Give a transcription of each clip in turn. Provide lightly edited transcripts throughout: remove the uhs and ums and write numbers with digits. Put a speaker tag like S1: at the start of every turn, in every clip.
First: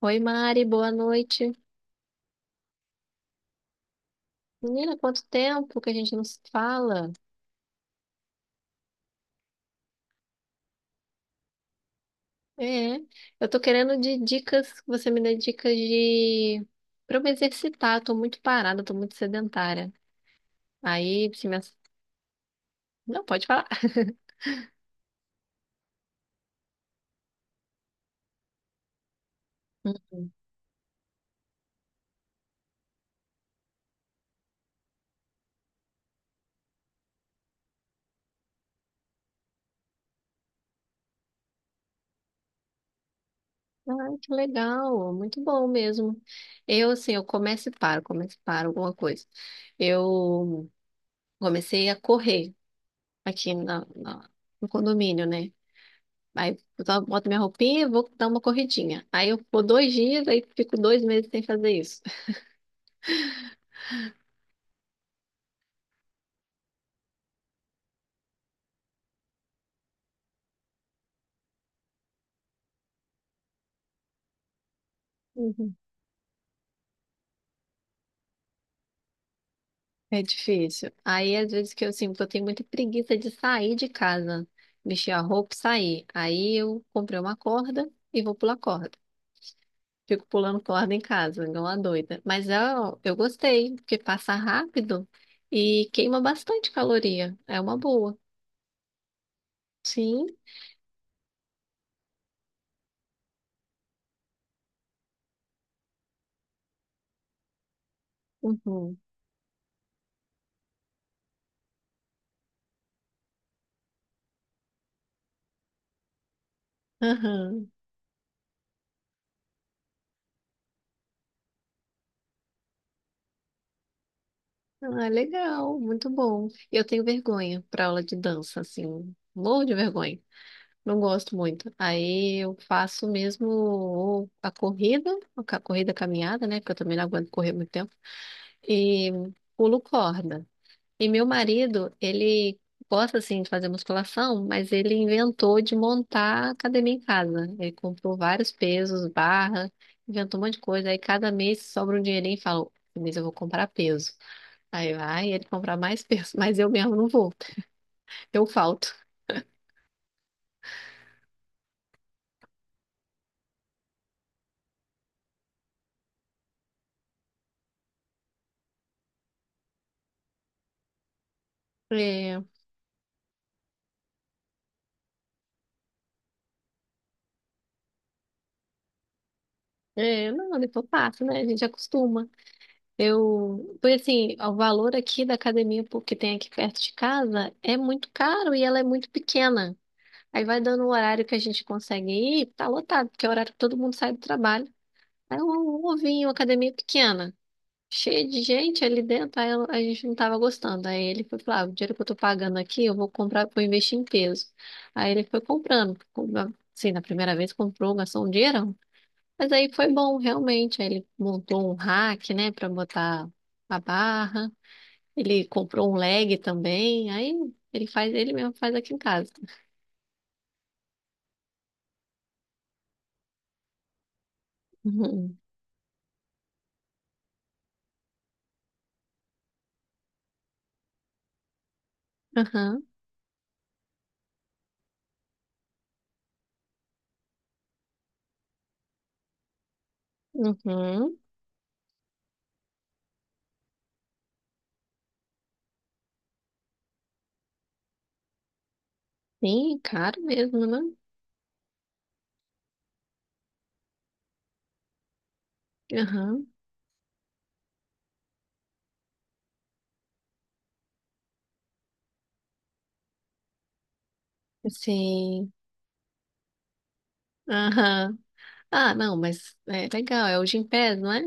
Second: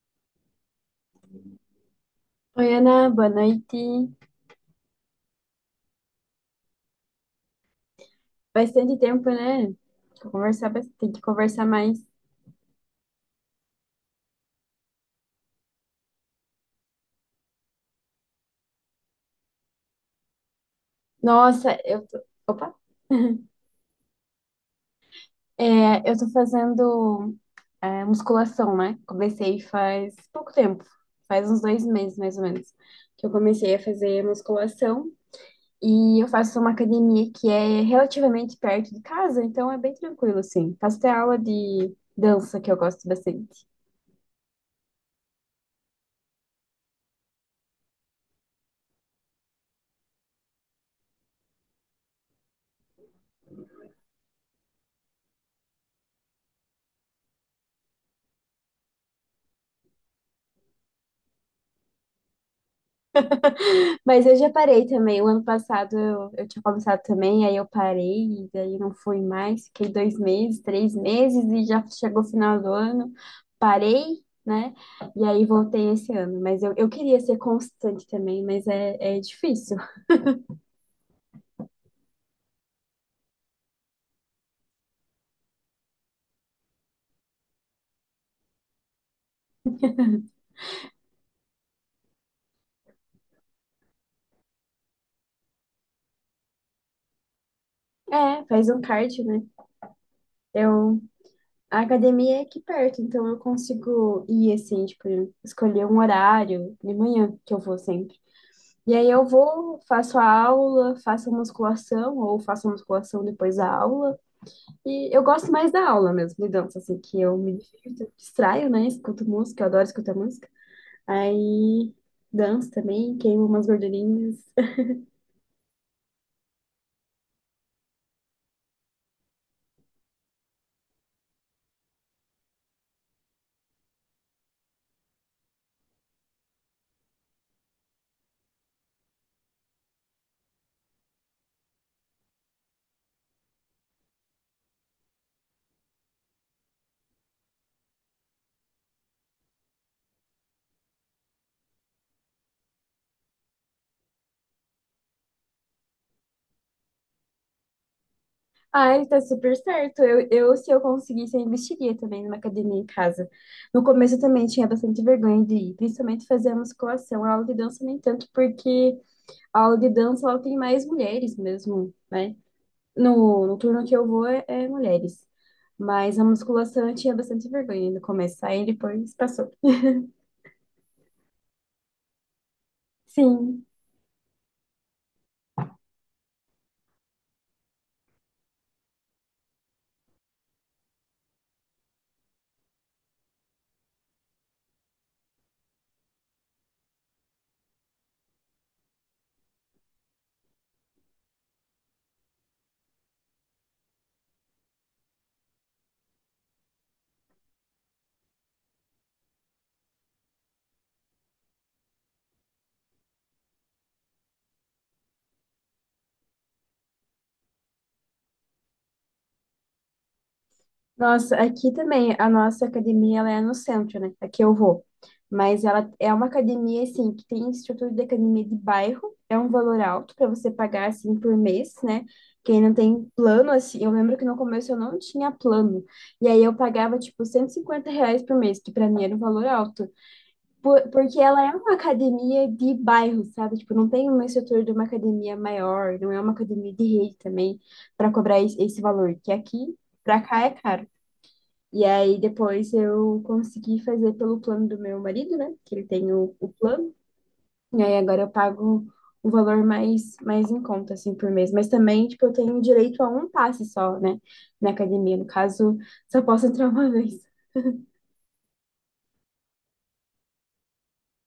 S1: Oi, Mari, boa noite.
S2: Oi, Ana, boa noite.
S1: Menina, quanto tempo que a gente não se fala?
S2: Bastante tempo, né? Tem que conversar mais.
S1: É, eu tô querendo de dicas, que você me dê dicas de para eu me exercitar, tô muito parada, tô muito sedentária. Aí, se me... ass-
S2: Nossa, eu tô... Opa!
S1: Não, pode falar.
S2: É, eu tô fazendo musculação, né? Comecei faz pouco tempo, faz uns 2 meses, mais ou menos, que eu comecei a fazer musculação. E eu faço uma academia que é relativamente perto de casa, então é bem tranquilo, assim. Faço até aula de dança, que eu gosto bastante.
S1: Ah, que legal, muito bom mesmo. Eu, assim, eu começo e paro alguma coisa. Eu comecei a correr aqui no condomínio, né? Aí eu só boto minha roupinha e vou dar uma corridinha. Aí eu vou 2 dias, aí fico 2 meses sem fazer isso.
S2: Mas eu já parei também. O ano passado eu tinha começado também, aí eu parei, e daí não fui mais. Fiquei 2 meses, 3 meses, e já chegou o final do ano. Parei, né? E aí
S1: Uhum.
S2: voltei esse ano. Mas eu queria ser constante também, mas é difícil.
S1: É difícil. Aí às vezes que eu sinto, eu tenho muita preguiça de sair de casa, mexer a roupa e sair. Aí eu comprei uma corda e vou pular corda. Fico pulando corda em casa, igual uma doida. Mas eu gostei, porque passa rápido e queima bastante caloria. É uma boa.
S2: É, faz um cardio, né?
S1: Sim.
S2: Eu, a academia é aqui perto, então eu consigo ir assim, tipo, escolher um horário de manhã que eu vou sempre. E
S1: Uhum.
S2: aí eu vou, faço a aula, faço a musculação, ou faço a musculação depois da aula. E eu gosto mais da aula mesmo, de dança, assim, que eu me
S1: Aham.
S2: divirto, eu distraio, né? Escuto música, eu adoro escutar música. Aí danço também, queimo umas gordurinhas.
S1: Ah, legal, muito bom. Eu tenho vergonha para aula de dança, assim, morro de vergonha. Não gosto muito. Aí eu faço mesmo ou a corrida, a ca- corrida caminhada, né? Porque eu também não aguento correr muito tempo. E pulo corda. E meu marido, ele gosta, assim, de fazer musculação, mas ele inventou de montar academia em casa. Ele comprou vários pesos, barra, inventou um monte de coisa. Aí cada mês sobra um dinheirinho e fala, "Esse mês eu vou comprar peso. Aí vai ele comprar mais peso, mas eu mesmo não vou, eu falto.
S2: Ai, tá super certo. Eu, se eu conseguisse, eu investiria também numa academia em casa. No começo eu também tinha bastante vergonha de ir, principalmente fazer a musculação. A aula de dança nem tanto, porque a aula de dança ela tem mais mulheres mesmo, né?
S1: É,
S2: No turno que eu vou é mulheres. Mas a musculação eu tinha bastante vergonha no começo, aí depois passou.
S1: é, não, depois passa, né? A gente acostuma.
S2: Sim.
S1: Eu, porque assim, o valor aqui da academia pú- que tem aqui perto de casa é muito caro e ela é muito pequena. Aí vai dando o horário que a gente consegue ir, tá lotado, porque é o horário que todo mundo sai do trabalho. Aí um ovinho, academia pequena. Cheio de gente ali dentro, aí ela- a gente não tava gostando. Aí ele foi falar, ah, o dinheiro que eu tô pagando aqui, eu vou comprar, vou investir em peso. Aí ele foi comprando, compra- assim, na primeira vez comprou, gastou um dinheirão. Mas aí foi bom, realmente. Aí ele montou um rack, né, pra botar a barra. Ele comprou um leg também. Aí ele faz, ele mesmo faz aqui em casa.
S2: Nossa, aqui também, a nossa academia, ela é no centro, né? Aqui eu vou.
S1: Uhum.
S2: Mas ela é uma academia, assim, que tem estrutura de academia de bairro. É um valor alto para você pagar, assim, por mês, né? Quem não
S1: Aham.
S2: tem plano, assim... Eu lembro que no começo eu não tinha plano. E aí eu pagava, tipo, R$ 150 por mês, que para mim era um valor alto.
S1: Uhum.
S2: Porque ela é uma academia de bairro, sabe? Tipo, não tem uma estrutura de uma academia maior, não é uma academia de rede também para cobrar esse valor, que aqui
S1: Sim, caro
S2: para cá é
S1: mesmo, né?
S2: caro. E aí depois eu consegui fazer pelo plano do meu marido, né? Que ele tem o,
S1: Aham.
S2: o plano. E aí agora eu pago o valor mais em conta assim por mês, mas também tipo eu tenho direito a um passe só, né, na academia. No
S1: Sim.
S2: caso, só posso entrar uma vez.
S1: Aham. Ah, não, mas é legal, é o Gympass, não é?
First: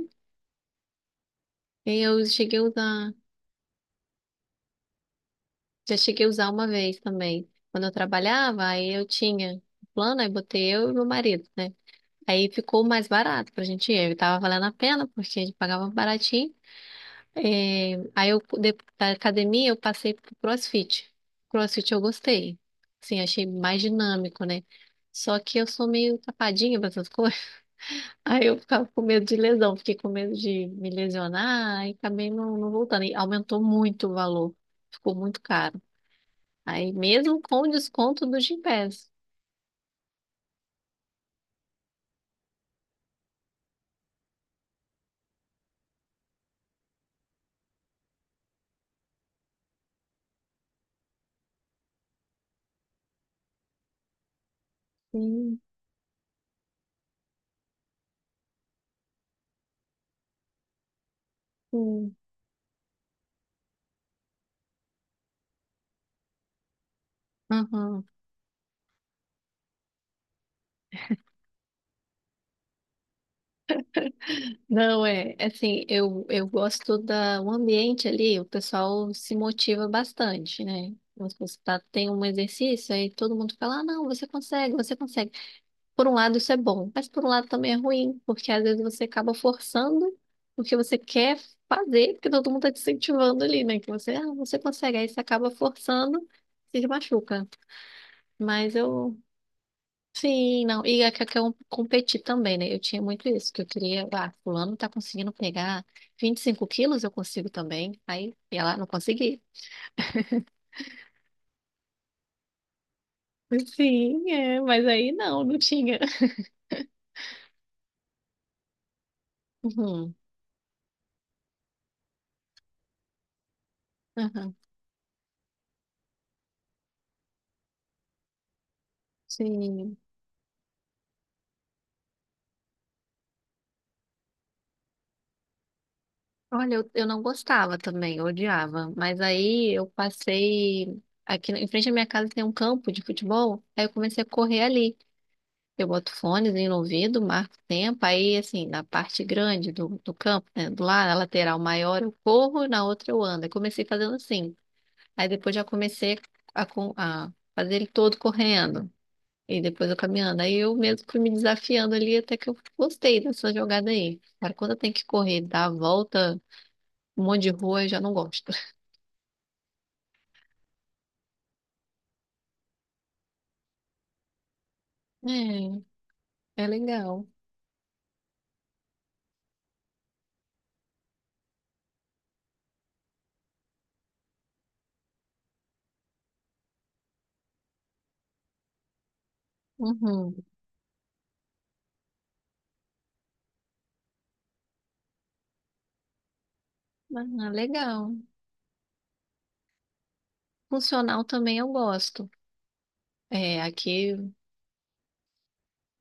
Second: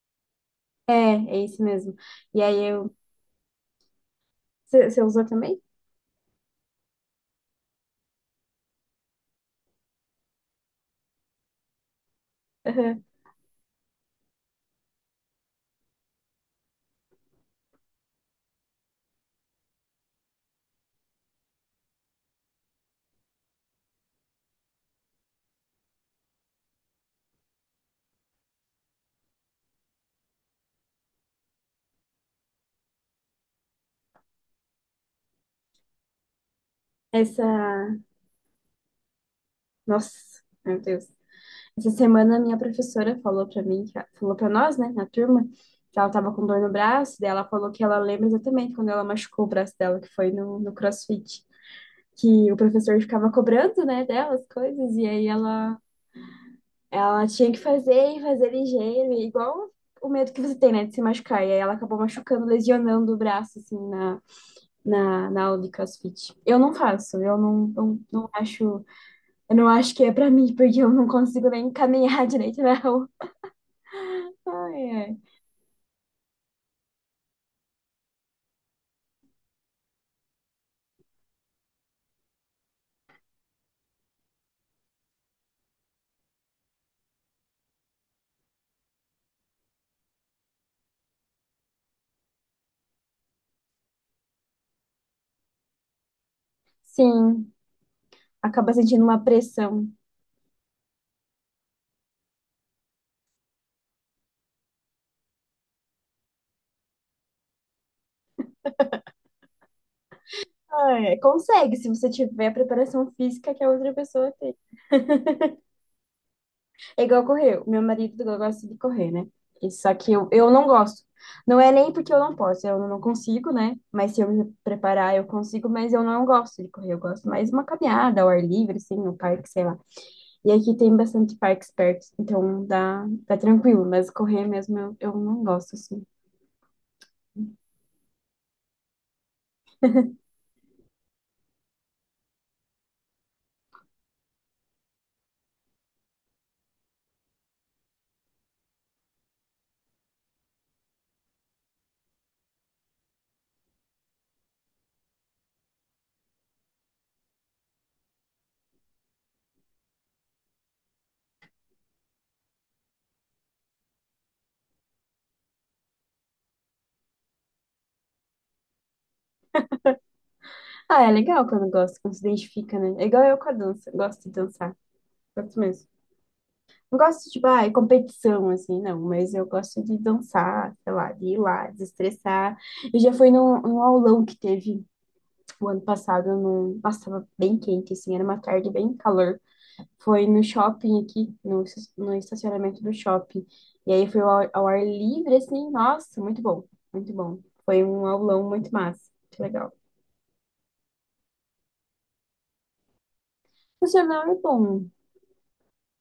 S2: É, é isso mesmo.
S1: E eu
S2: E aí
S1: cheguei a
S2: eu
S1: usar,
S2: você você usou também?
S1: já cheguei a usar uma vez também. Quando eu trabalhava, aí eu tinha o plano, aí botei eu e meu marido, né? Aí ficou mais barato pra gente ir, aí tava valendo a pena, porque a gente pagava baratinho. É, aí eu, de- da academia, eu passei pro CrossFit. CrossFit eu gostei, assim, achei mais dinâmico, né? Só que eu sou meio tapadinha pra essas coisas. Aí eu ficava com medo de lesão, fiquei com medo de me lesionar e acabei não, não voltando. E aumentou muito o valor, ficou muito caro. Aí mesmo com o
S2: Essa,
S1: desconto do Gympass.
S2: nossa, meu Deus. Essa semana a minha professora falou pra mim, falou pra nós, né, na turma, que ela tava com dor no braço, daí ela falou que ela lembra exatamente quando ela machucou o braço dela, que foi no CrossFit, que o professor ficava cobrando, né, dela as coisas, e aí
S1: Sim,
S2: ela tinha que fazer e fazer ligeiro, e igual o medo que você tem, né, de se machucar, e aí ela acabou
S1: sim.
S2: machucando, lesionando o braço, assim, na aula de CrossFit. Eu não faço, eu não, não,
S1: Aham.
S2: não acho. Eu não acho que é pra mim, porque eu não consigo nem caminhar direito na rua. Ai,
S1: Não,
S2: ai.
S1: é, é assim, eu gosto da, o ambiente ali, o pessoal se motiva bastante, né? Você tá, tem um exercício, aí todo mundo fala, ah, não, você consegue, você consegue. Por um lado, isso é bom, mas por um lado também é ruim, porque às vezes você acaba forçando o que você quer fazer, porque todo mundo está te incentivando ali, né? Que você, ah, você consegue, aí você acaba forçando e se machuca.
S2: Sim, acaba
S1: Mas
S2: sentindo
S1: eu,
S2: uma pressão.
S1: sim, não. E é que eu quero competir também, né? Eu tinha muito isso, que eu queria, ah, fulano tá conseguindo pegar 25 quilos, eu consigo também. Aí ia lá, não consegui.
S2: Ai, ai. Consegue, se você tiver a preparação física que a outra
S1: Sim,
S2: pessoa tem.
S1: é, mas aí não, não tinha.
S2: É igual correr. O meu marido gosta de correr, né? E só que
S1: Uhum,
S2: eu não gosto. Não é nem porque eu não posso, eu não consigo, né? Mas se eu me
S1: aham,
S2: preparar, eu consigo, mas eu não gosto de correr. Eu gosto mais de uma caminhada ao ar livre, assim, no parque, sei lá.
S1: sim.
S2: E aqui tem bastante parques perto, então dá tranquilo, mas correr mesmo eu não gosto, assim.
S1: Olha, eu não gostava também, eu odiava. Mas aí eu passei. Aqui em frente à minha casa tem um campo de futebol, aí eu comecei a correr ali. Eu boto fones no ouvido, marco o tempo, aí assim, na parte grande do campo, né, do lado, na lateral maior eu corro, na outra eu ando. Eu comecei fazendo assim. Aí depois já comecei a, com- a fazer ele todo correndo. E depois eu caminhando. Aí eu mesmo fui me desafiando ali até que eu gostei dessa jogada aí. Agora, quando eu tenho que correr, dar a volta. Um monte de rua eu já não gosto.
S2: Ah, é legal quando gosta, quando se identifica, né? É igual eu com a dança, gosto de dançar, gosto
S1: É,
S2: mesmo.
S1: é
S2: Não
S1: legal.
S2: gosto, tipo, ah, é competição, assim, não, mas eu gosto de dançar, sei lá, de ir lá, desestressar. Eu já fui num aulão que teve o ano passado, num... nossa, tava bem quente, assim, era uma tarde bem calor. Foi
S1: Uhum.
S2: no shopping aqui, no estacionamento do shopping. E aí foi ao ar livre, assim, nossa, muito bom, muito bom.
S1: Ah,
S2: Foi um
S1: legal.
S2: aulão muito massa, muito legal.
S1: Funcional também eu gosto. É, aqui,
S2: Funcional é bom,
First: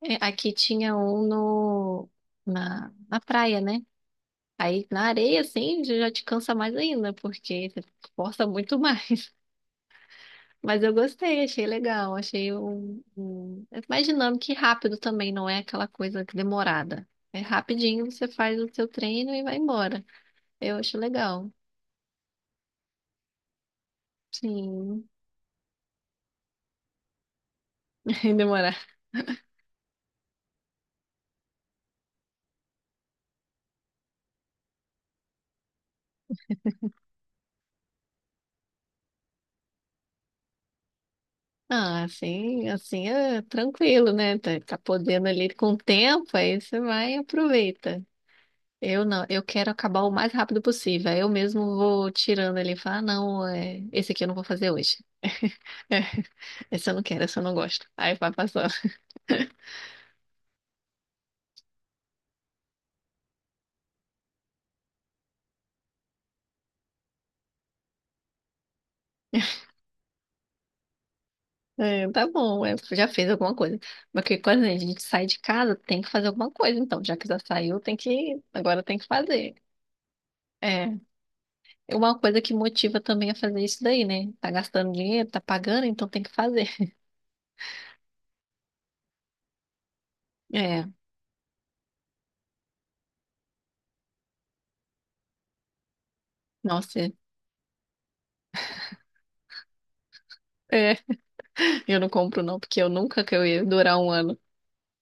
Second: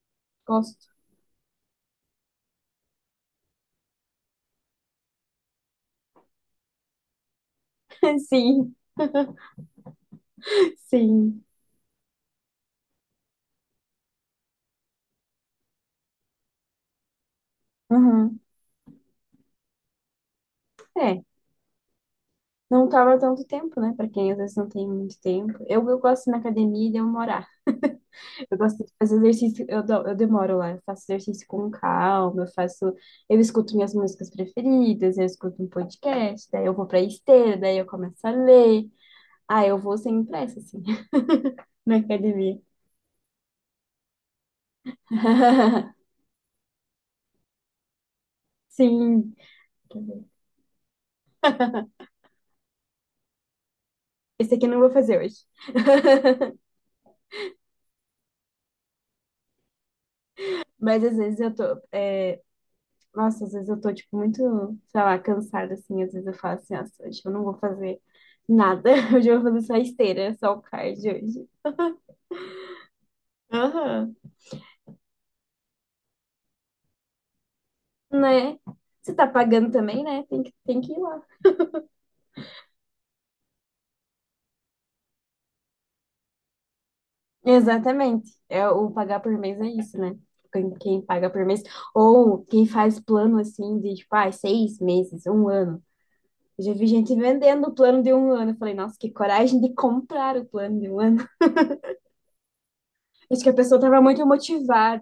S1: é, aqui
S2: gosto.
S1: tinha um no, na, na praia, né? Aí na areia, assim, já te cansa mais ainda, porque você força
S2: Sim,
S1: muito mais. Mas eu gostei,
S2: sim.
S1: achei legal, achei um, um- é mais dinâmico e rápido também, não é aquela coisa que demorada. É rapidinho, você
S2: Uhum.
S1: faz o seu treino e vai embora. Eu acho
S2: É,
S1: legal.
S2: não tava tanto tempo, né? Pra quem às vezes não tem
S1: Sim,
S2: muito tempo. Eu gosto na academia e deu uma Eu
S1: demorar
S2: gosto de fazer exercício, eu demoro lá, eu faço exercício com calma, eu faço, eu escuto minhas músicas preferidas, eu escuto um podcast, daí eu vou pra esteira, daí eu começo a ler. Ah, eu vou sem pressa, assim, na
S1: Ah,
S2: academia.
S1: assim é tranquilo, né? Tá, tá podendo ali com o tempo, aí você vai e aproveita. Eu não,
S2: Sim.
S1: eu quero acabar o mais rápido possível. Aí eu mesmo vou tirando ali e falar, ah, não, é, esse aqui eu não vou
S2: Esse aqui eu
S1: fazer
S2: não vou
S1: hoje.
S2: fazer hoje.
S1: É, esse eu não quero, esse eu não gosto. Aí vai passando.
S2: Mas às vezes eu tô, é, nossa, às vezes eu tô, tipo, muito, sei lá, cansada, assim, às vezes eu falo assim, nossa, hoje eu não vou fazer nada, hoje eu vou fazer só esteira, só o cardio hoje.
S1: É, tá bom, é, já fez alguma coisa.
S2: Aham.
S1: Porque quando a gente sai de casa, tem que fazer alguma coisa. Então, já que já saiu, tem que,
S2: Né?
S1: agora tem que
S2: Você tá
S1: fazer.
S2: pagando também, né? tem que,
S1: É.
S2: ir lá.
S1: É uma coisa que motiva também a fazer isso daí, né? Tá gastando dinheiro, tá pagando, então tem que fazer.
S2: Exatamente. É, o pagar por mês é isso, né? Quem,
S1: É,
S2: quem paga por mês. Ou quem faz plano assim de tipo, ah, 6 meses, um ano. Eu já vi
S1: nossa, é.
S2: gente vendendo o plano de um ano. Eu falei, nossa, que coragem de comprar o plano de
S1: É,
S2: um ano.
S1: eu não compro não, porque eu nunca que
S2: Acho
S1: eu
S2: que a
S1: ia
S2: pessoa
S1: durar
S2: tava
S1: um
S2: muito
S1: ano.
S2: motivada.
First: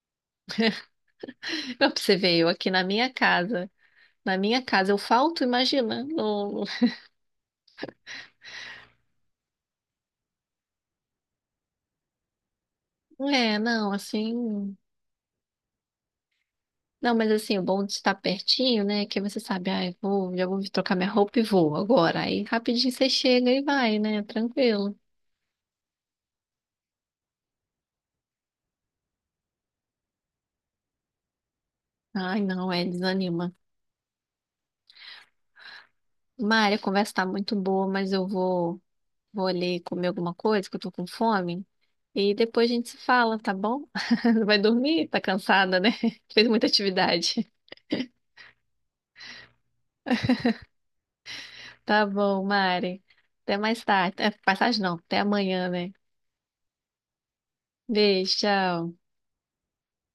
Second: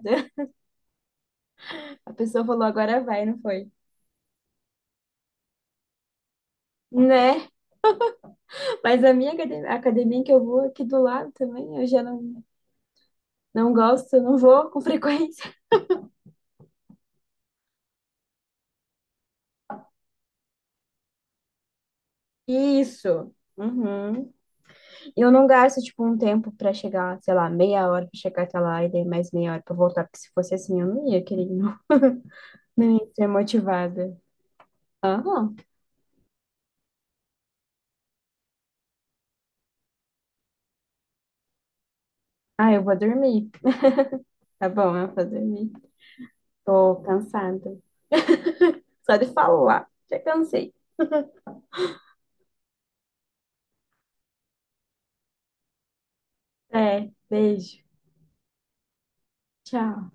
S1: Não, pra
S2: A
S1: você ver,
S2: pessoa
S1: eu
S2: falou,
S1: aqui
S2: agora vai, não foi?
S1: na minha casa eu falto, imagina. Não,
S2: Né? Mas a minha acade- a academia que eu vou aqui do lado também, eu já não,
S1: não- é,
S2: não
S1: não,
S2: gosto, não vou
S1: assim...
S2: com frequência.
S1: Não, mas assim, o bom de estar pertinho, né? Que você sabe, ah, eu vou, já vou trocar minha roupa e vou agora. Aí rapidinho você
S2: Isso.
S1: chega e vai, né?
S2: Uhum.
S1: Tranquilo.
S2: Eu não gasto, tipo, um tempo pra chegar, sei lá, meia hora pra chegar até lá e daí mais meia hora pra voltar, porque se fosse assim eu não ia, querido.
S1: Ai, não, é,
S2: Não ia ser
S1: desanima.
S2: motivada. Aham.
S1: Mária, a conversa tá muito boa, mas eu vou... Vou ali comer alguma coisa, que eu tô com fome. E depois a
S2: Ah, eu
S1: gente se
S2: vou
S1: fala,
S2: dormir.
S1: tá bom? Vai
S2: Tá bom,
S1: dormir?
S2: eu
S1: Tá
S2: vou dormir.
S1: cansada, né? Fez muita
S2: Tô
S1: atividade.
S2: cansada. Só de falar. Já cansei.
S1: Tá bom, Mari. Até mais tarde. É, passagem não, até amanhã, né?
S2: É, beijo.
S1: Beijo, tchau.
S2: Tchau.